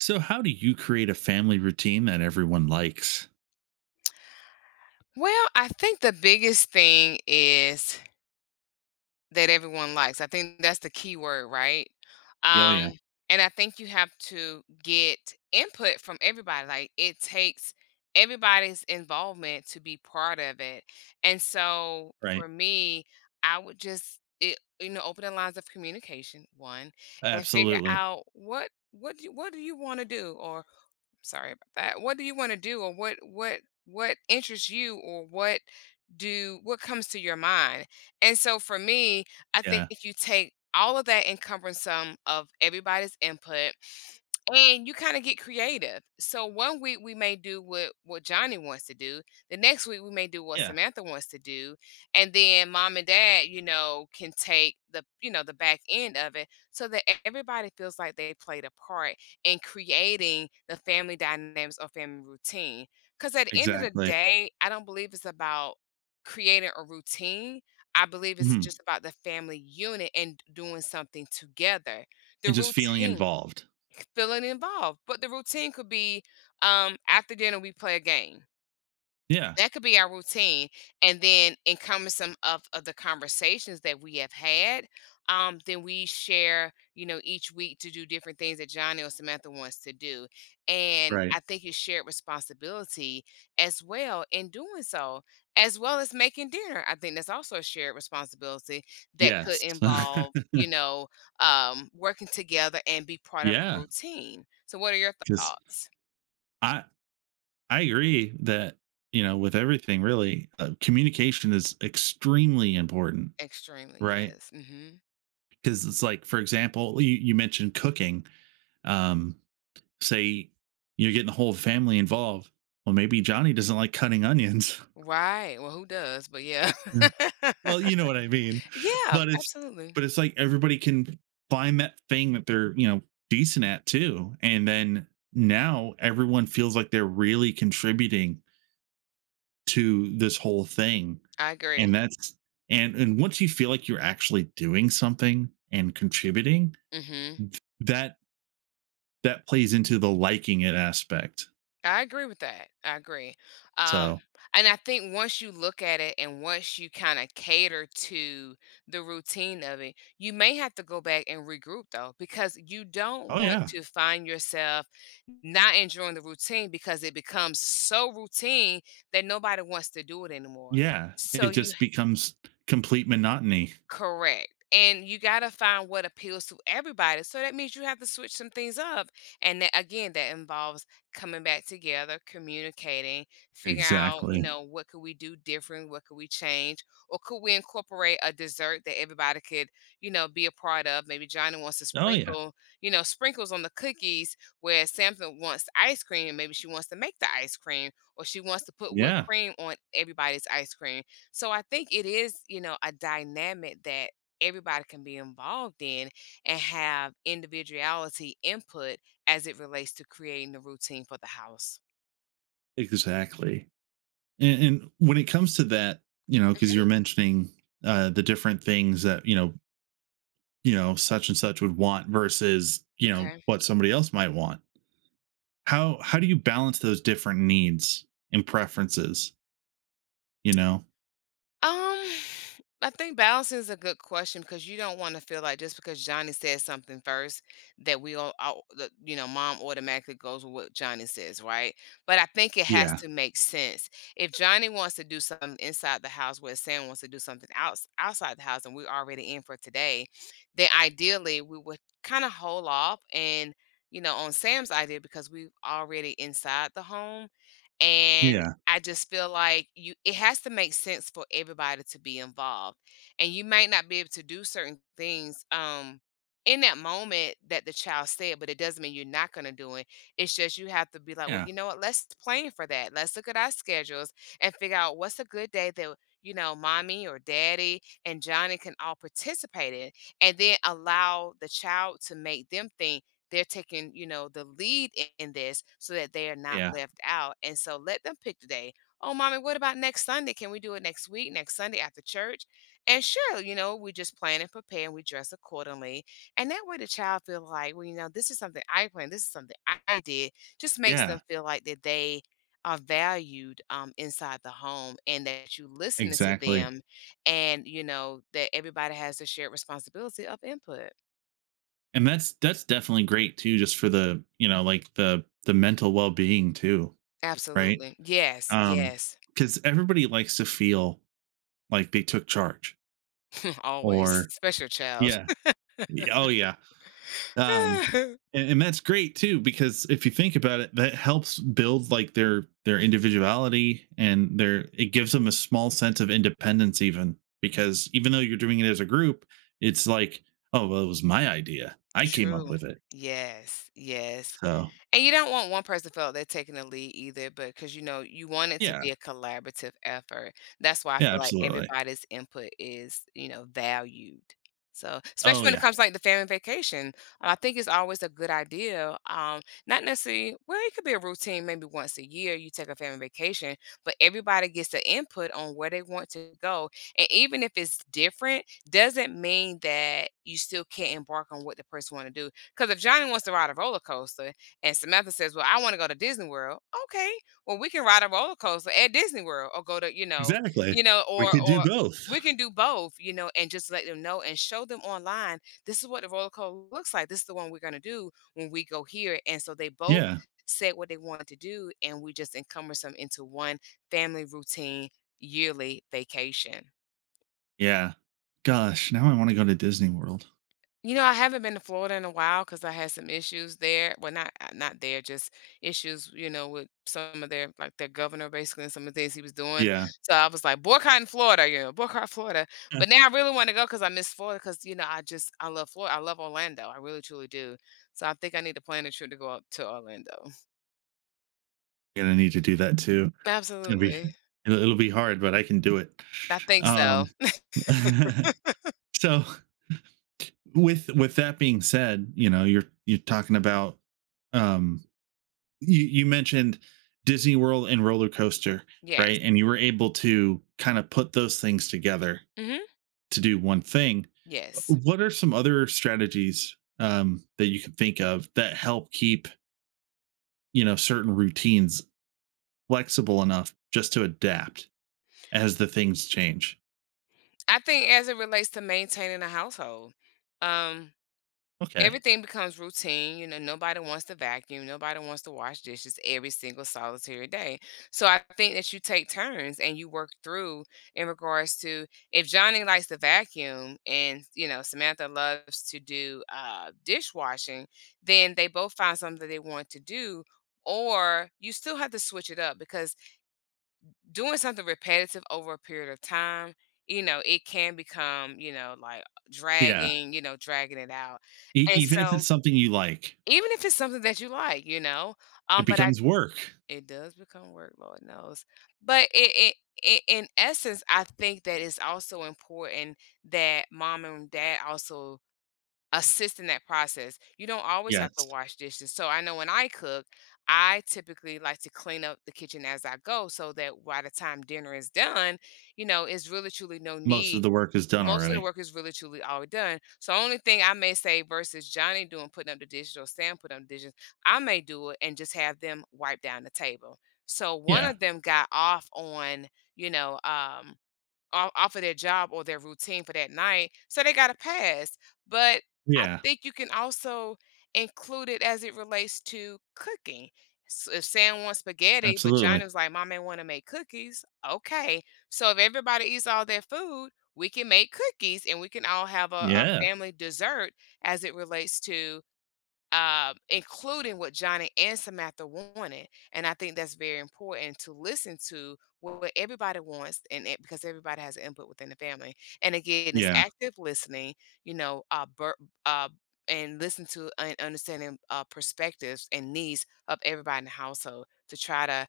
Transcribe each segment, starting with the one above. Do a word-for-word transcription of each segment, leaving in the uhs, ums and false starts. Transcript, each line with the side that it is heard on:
right: So, how do you create a family routine that everyone likes?
left: Well, I think the biggest thing is that everyone likes. I think that's the key word, right?
right: Yeah, oh, yeah,
left: Um, and I think you have to get input from everybody. Like it takes everybody's involvement to be part of it. And so
right: right.
left: for me, I would just it, you know open the lines of communication one and figure
right: Absolutely.
left: out what what do, what do you want to do or sorry about that. What do you want to do or what what what interests you or what do what comes to your mind? And so for me, I think
right: Yeah.
left: if you take all of that encumbrance of everybody's input and you kind of get creative. So one week we may do what what Johnny wants to do. The next week we may do what
right: Yeah.
left: Samantha wants to do, and then mom and dad, you know, can take the you know the back end of it so that e- everybody feels like they played a part in creating the family dynamics or family routine. Because at the end of the
right: Exactly.
left: day, I don't believe it's about creating a routine. I believe it's
right: Mhm.
left: just about the family unit and doing something together. The
right: And just feeling
left: routine
right: involved.
left: feeling involved. But the routine could be um, after dinner, we play a game.
right: Yeah.
left: That could be our routine, and then encompass some of of the conversations that we have had, um, then we share, you know, each week to do different things that Johnny or Samantha wants to do, and
right: Right.
left: I think it's shared responsibility as well in doing so, as well as making dinner. I think that's also a shared responsibility that could
right: Yes.
left: involve, you know, um, working together and be part of a
right: Yeah.
left: routine. So what are your
right: Because
left: thoughts?
right: I, I agree that, you know, with everything really, uh, communication is extremely important,
left: Extremely,
right: right?
left: yes. Mhm.
right: Because it's like, for example, you, you mentioned cooking. Um, say you're getting the whole family involved. Well, maybe Johnny doesn't like cutting onions.
left: Right, well, who does? But yeah.
right: Well, you know what I mean.
left: Yeah,
right: But it's
left: absolutely.
right: but it's like everybody can find that thing that they're, you know, decent at too. And then now everyone feels like they're really contributing to this whole thing.
left: I
right: And
left: agree.
right: that's and and once you feel like you're actually doing something and contributing,
left: Mhm.
right: that that plays into the liking it aspect.
left: I agree with that, I agree. Um,
right: So,
left: and I think once you look at it and once you kinda cater to the routine of it, you may have to go back and regroup, though, because you don't
right: oh
left: want
right: yeah.
left: to find yourself not enjoying the routine because it becomes so routine that nobody wants to do it anymore.
right: Yeah, it
left: So you
right: just becomes complete monotony.
left: Correct, and you gotta find what appeals to everybody, so that means you have to switch some things up, and that again, that involves coming back together, communicating, figure out, you
right: Exactly.
left: know, what could we do different, what could we change, or could we incorporate a dessert that everybody could, you know, be a part of? Maybe Johnny wants to
right: Oh yeah.
left: sprinkle, you know, sprinkles on the cookies, whereas Samson wants ice cream, maybe she wants to make the ice cream, or she wants to put whipped
right: Yeah,
left: cream on everybody's ice cream. So I think it is, you know, a dynamic that everybody can be involved in and have individuality input as it relates to creating the routine for the house.
right: exactly. And, and when it comes to that, you know, because you're
left: Hmm.
right: mentioning uh, the different things that you know, you know, such and such would want versus you know
left: Okay.
right: what somebody else might want. How how do you balance those different needs and preferences? You know.
left: Um, I think balance is a good question because you don't want to feel like just because Johnny says something first that we all, all that, you know, mom automatically goes with what Johnny says, right? But I think it has
right: Yeah.
left: to make sense. If Johnny wants to do something inside the house, where Sam wants to do something outs outside the house, and we're already in for today, then ideally we would kind of hold off and, you know, on Sam's idea because we're already inside the home. And
right: Yeah.
left: I just feel like you it has to make sense for everybody to be involved. And you might not be able to do certain things um in that moment that the child said, but it doesn't mean you're not gonna do it. It's just you have to be like, well,
right: Yeah.
left: you know what, let's plan for that. Let's look at our schedules and figure out what's a good day that you know, mommy or daddy and Johnny can all participate in and then allow the child to make them think they're taking, you know, the lead i- in this so that they are not
right: Yeah.
left: left out. And so let them pick the day. Oh, mommy, what about next Sunday? Can we do it next week, next Sunday after church? And sure, you know, we just plan and prepare and we dress accordingly. And that way the child feel like, well, you know, this is something I planned, this is something I I did. Just makes them
right: Yeah.
left: feel like that they are valued um, inside the home and that you listening to
right: Exactly.
left: them and you know that everybody has the shared responsibility of input.
right: And that's that's definitely great too, just for the, you know, like the the mental well being too, right?
left: Absolutely. Yes,
right: Um,
left: yes.
right: because everybody likes to feel like they took charge
left: Always,
right: or,
left: especially a child.
right: yeah. Y- Oh yeah. Um and, and that's great too, because if you think about it that helps build like their their individuality and their it gives them a small sense of independence even because even though you're doing it as a group, it's like, oh, well, it was my idea. I came up
left: True.
right: with it.
left: Yes, yes.
right: So
left: And you don't want one person felt they're taking the lead either, but because you know, you want it to
right: yeah.
left: be a collaborative effort. That's why I
right: Yeah,
left: feel like
right: absolutely.
left: everybody's input is, you know, valued. So,
right: Oh
left: especially when it
right: yeah.
left: comes like the family vacation, I think it's always a good idea. Um, not necessarily, well, it could be a routine, maybe once a year you take a family vacation, but everybody gets the input on where they want to go. And even if it's different, doesn't mean that you still can't embark on what the person want to do. Because if Johnny wants to ride a roller coaster, and Samantha says, "Well, I want to go to Disney World." Okay, well, we can ride a roller coaster at Disney World, or go to you know,
right: Exactly.
left: you know, or
right: We could
left: or
right: do both.
left: we can do both, you know, and just let them know and show them online. This is what the roller coaster looks like. This is the one we're gonna do when we go here. And so they both
right: Yeah.
left: said what they wanted to do, and we just encompass them into one family routine yearly vacation.
right: Yeah. Gosh, now I want to go to Disney World.
left: You know, I haven't been to Florida in a while because I had some issues there. Well, not uh, not there, just issues, you know, with some of their like their governor basically and some of the things he was doing.
right: Yeah.
left: So I was like, boycotting Florida, you know, boycott Florida.
right: Yeah.
left: But now I really want to go because I miss Florida. Because you know, I just I love Florida. I love Orlando. I really truly do. So I think I need to plan a trip to go up to Orlando.
right: Gonna need to do that too. It'll be
left: Absolutely.
right: it'll it'll be hard, but I can do it.
left: I think so.
right: Um, so with with that being said, you know, you're you're talking about um you you mentioned Disney World and roller coaster,
left: Yes.
right: right? And you were able to kind of put those things together
left: Hmm.
right: to do one thing.
left: Yes.
right: What are some other strategies um that you can think of that help keep, you know, certain routines flexible enough just to adapt as the things change?
left: I think as it relates to maintaining a household, um,
right: Okay.
left: everything becomes routine. You know, nobody wants to vacuum, nobody wants to wash dishes every single solitary day. So I think that you take turns and you work through in regards to if Johnny likes to vacuum and you know Samantha loves to do uh, dishwashing, then they both find something that they want to do. Or you still have to switch it up because doing something repetitive over a period of time, you know, it can become, you know, like
right: Yeah.
left: dragging, you know, dragging it out.
right: E-
left: And
right: even if
left: so
right: it's something you like,
left: even if it's something that you like, you know?
right: it
left: Um, but I
right: becomes work.
left: It does become work, Lord knows. But it, it i- in essence, I think that it's also important that mom and dad also assist in that process. You don't always have to
right: Yes.
left: wash dishes. So I know when I cook, I typically like to clean up the kitchen as I go so that by the time dinner is done, you know, it's really truly no
right: Most of
left: need.
right: the work is done
left: Most of the
right: already.
left: work is really truly all done. So only thing I may say versus Johnny doing putting up the dishes or Sam putting up the dishes, I may do it and just have them wipe down the table. So one
right: Yeah.
left: of them got off on, you know, um off, off of their job or their routine for that night. So they got a pass. But I
right: Yeah.
left: think you can also include it as it relates to cooking. S If Sam wants spaghetti, but Johnny
right: Absolutely.
left: was like, Mom, I want to make cookies. Okay. So if everybody eats all their food, we can make cookies and we can all have a, a
right: Yeah.
left: family dessert as it relates to um, including what Johnny and Samantha wanted. And I think that's very important to listen to what everybody wants, and it, because everybody has input within the family. And again, it's
right: Yeah.
left: active listening, you know, uh, bur- uh, and listen to and understanding uh, perspectives and needs of everybody in the household to try to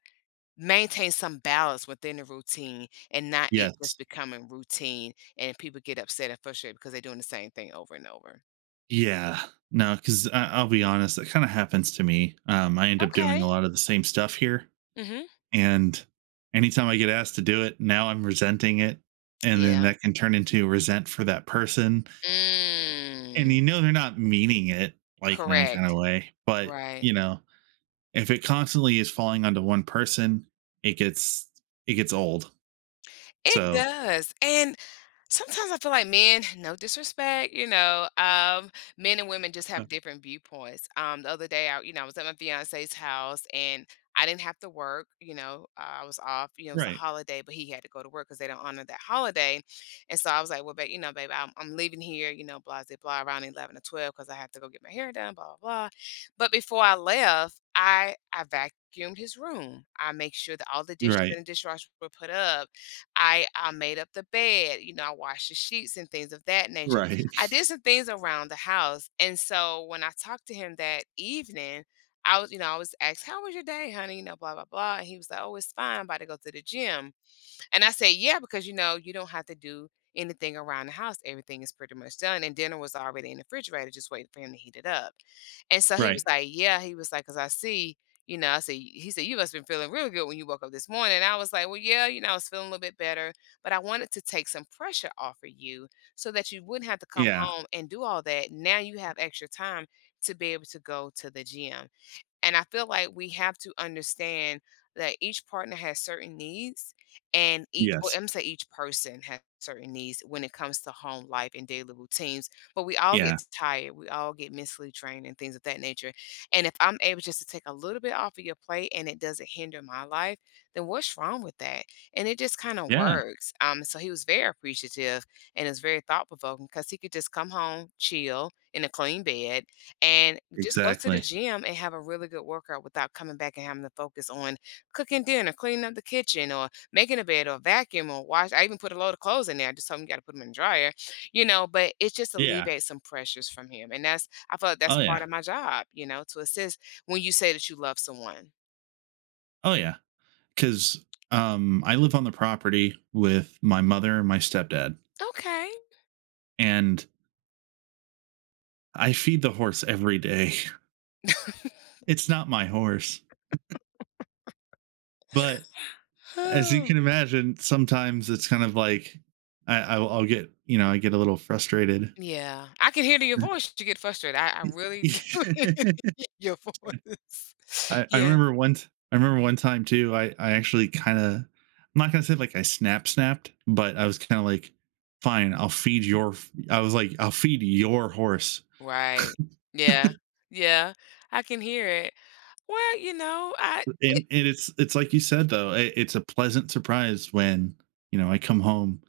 left: maintain some balance within the routine and not it
right: Yes.
left: just becoming routine and people get upset and frustrated because they're doing the same thing over and over.
right: Yeah. No, because I'll be honest, that kind of happens to me. Um, I end up doing a
left: Okay.
right: lot of the same stuff here.
left: Hmm.
right: And anytime I get asked to do it, now I'm resenting it. And then
left: Yeah.
right: that can turn into resent for that person. And you
left: Mm.
right: know, they're not meaning it like in any kind of
left: Correct.
right: way, but,
left: Right.
right: you know, if it constantly is falling onto one person, it gets it gets old.
left: It
right: So,
left: does, and sometimes I feel like men, no disrespect, you know, um, men and women just
right: uh,
left: have different viewpoints. Um, the other day, I, you know, I was at my fiance's house and I didn't have to work. You know, uh, I was off. You know, it was a
right: right,
left: holiday, but he had to go to work because they don't honor that holiday. And so I was like, well, babe, you know, babe, I'm, I'm leaving here. You know, blah, blah, blah, around eleven or twelve because I have to go get my hair done. Blah, blah, blah. But before I left, I I vacuumed his room. I make sure that all the dishes
right: right,
left: in the dishwasher were put up. I I made up the bed, you know, I washed the sheets and things of that nature.
right: right,
left: I did some things around the house. And so when I talked to him that evening, I was, you know, I was asked, how was your day, honey? You know, blah, blah, blah. And he was like, oh, it's fine. I'm about to go to the gym. And I said, yeah, because you know, you don't have to do anything around the house. Everything is pretty much done. And dinner was already in the refrigerator, just waiting for him to heat it up. And so he
right: right.
left: was like, yeah, he was like, because I see, you know, I said, he said, you must have been feeling really good when you woke up this morning. And I was like, well, yeah, you know, I was feeling a little bit better, but I wanted to take some pressure off of you so that you wouldn't have to come
right: Yeah.
left: home and do all that. Now you have extra time to be able to go to the gym. And I feel like we have to understand that each partner has certain needs and each or
right: Yes.
left: I'm say each person has certain needs when it comes to home life and daily routines. But we all
right: Yeah.
left: get tired. We all get mentally drained and things of that nature. And if I'm able just to take a little bit off of your plate and it doesn't hinder my life, then what's wrong with that? And it just kind of
right: Yeah.
left: works. Um so he was very appreciative and it's very thought provoking because he could just come home, chill in a clean bed and just go to the
right: Exactly.
left: gym and have a really good workout without coming back and having to focus on cooking dinner, cleaning up the kitchen, or making a bed, or vacuum, or wash. I even put a load of clothes in there. I just told him you got to put them in the dryer, you know. But it just
right: Yeah.
left: alleviates some pressures from him, and that's I feel like
right: Oh
left: that's
right: yeah.
left: part of my job, you know, to assist when you say that you love someone.
right: Oh yeah. Because, um, I live on the property with my mother and my stepdad,
left: Okay.
right: and I feed the horse every day. It's not my horse, but as you
left: Oh,
right: can imagine, sometimes it's kind of like I, I I'll I'll get you know I get a little frustrated.
left: yeah. I can hear it in your voice. You get frustrated. I, I really
right: Y
left: do hear it in your voice.
right: I I
left: Yeah.
right: remember one t I remember one time too. I I actually kinda I'm not gonna say like I snap snapped, but I was kinda like, "Fine, I'll feed your f—" I was like, "I'll feed your horse."
left: Right. Yeah. Yeah. I can hear it. Well, you know, I
right: And
left: it.
right: and it's it's like you said though, I it's a pleasant surprise when, you know, I come home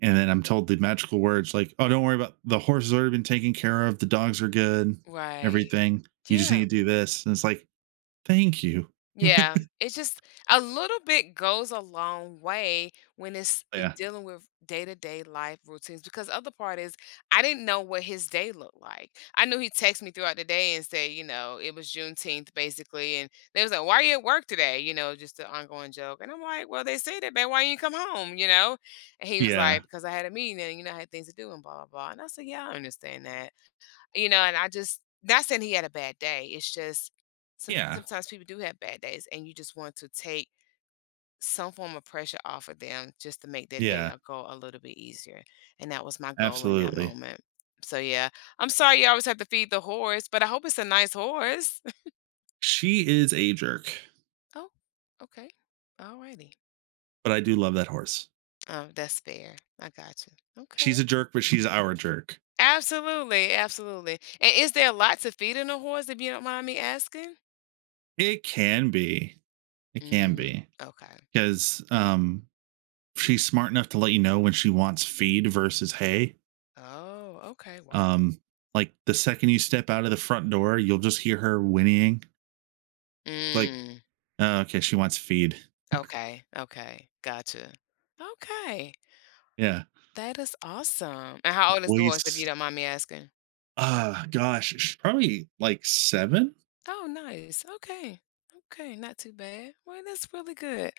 right: and then I'm told the magical words, like, "Oh, don't worry, about the horse has already been taken care of, the dogs are good,
left: Right.
right: everything. You just
left: Yeah.
right: need to do this." And it's like, "Thank you."
left: Yeah, it's just a little bit goes a long way when it's i-
right: Yeah.
left: dealing with day-to-day life routines. Because other part is, I didn't know what his day looked like. I knew he texted me throughout the day and say, you know, it was Juneteenth basically, and they was like, "Why are you at work today?" You know, just an ongoing joke. And I'm like, "Well, they said it, man. Why you come home?" You know, and he was
right: Yeah.
left: like, "Because I had a meeting and you know I had things to do and blah blah blah." And I said, "Yeah, I understand that." You know, and I just not saying he had a bad day, it's just some
right: Yeah.
left: sometimes people do have bad days, and you just want to take some form of pressure off of them just to make their day
right: Yeah.
left: a go a little bit easier, and that was my goal in that
right: Absolutely.
left: moment. So, yeah, I'm sorry you always have to feed the horse, but I hope it's a nice horse.
right: She is a jerk,
left: Oh, okay. Alrighty.
right: but I do love that horse.
left: Um, that's fair. I got you. Okay.
right: She's a jerk, but she's our jerk.
left: Absolutely, absolutely. And is there a lot to feed in a horse, if you don't mind me asking?
right: It can be. It can
left: Mm,
right: be
left: okay.
right: because, um, she's smart enough to let you know when she wants feed versus hay.
left: Oh, okay. Wow.
right: Um, like the second you step out of the front door, you'll just hear her whinnying. It's like,
left: Mm.
right: oh, okay, she wants feed.
left: Okay. Okay. Gotcha. Okay.
right: Yeah.
left: That is awesome. And how old is the horse, if you
right: Waste.
left: don't mind me asking?
right: Ah, uh, gosh, she's probably like seven.
left: Oh, nice. Okay. Okay. Not too bad. Well, that's really good.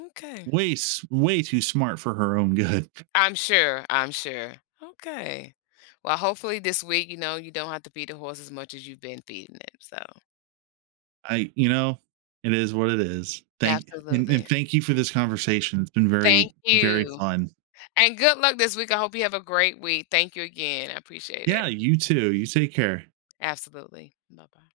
left: Okay.
right: Way, way too smart for her own good.
left: I'm sure. I'm sure. Okay. Well, hopefully this week, you know, you don't have to feed the horse as much as you've been feeding it. So,
right: I you know, it is what it is. Thank and, and
left: absolutely.
right: thank you for this conversation. It's been very,
left: Thank
right: very
left: you.
right: fun.
left: And good luck this week. I hope you have a great week. Thank you again. I appreciate
right: Yeah,
left: it.
right: you too. You take care.
left: Absolutely. Bye bye.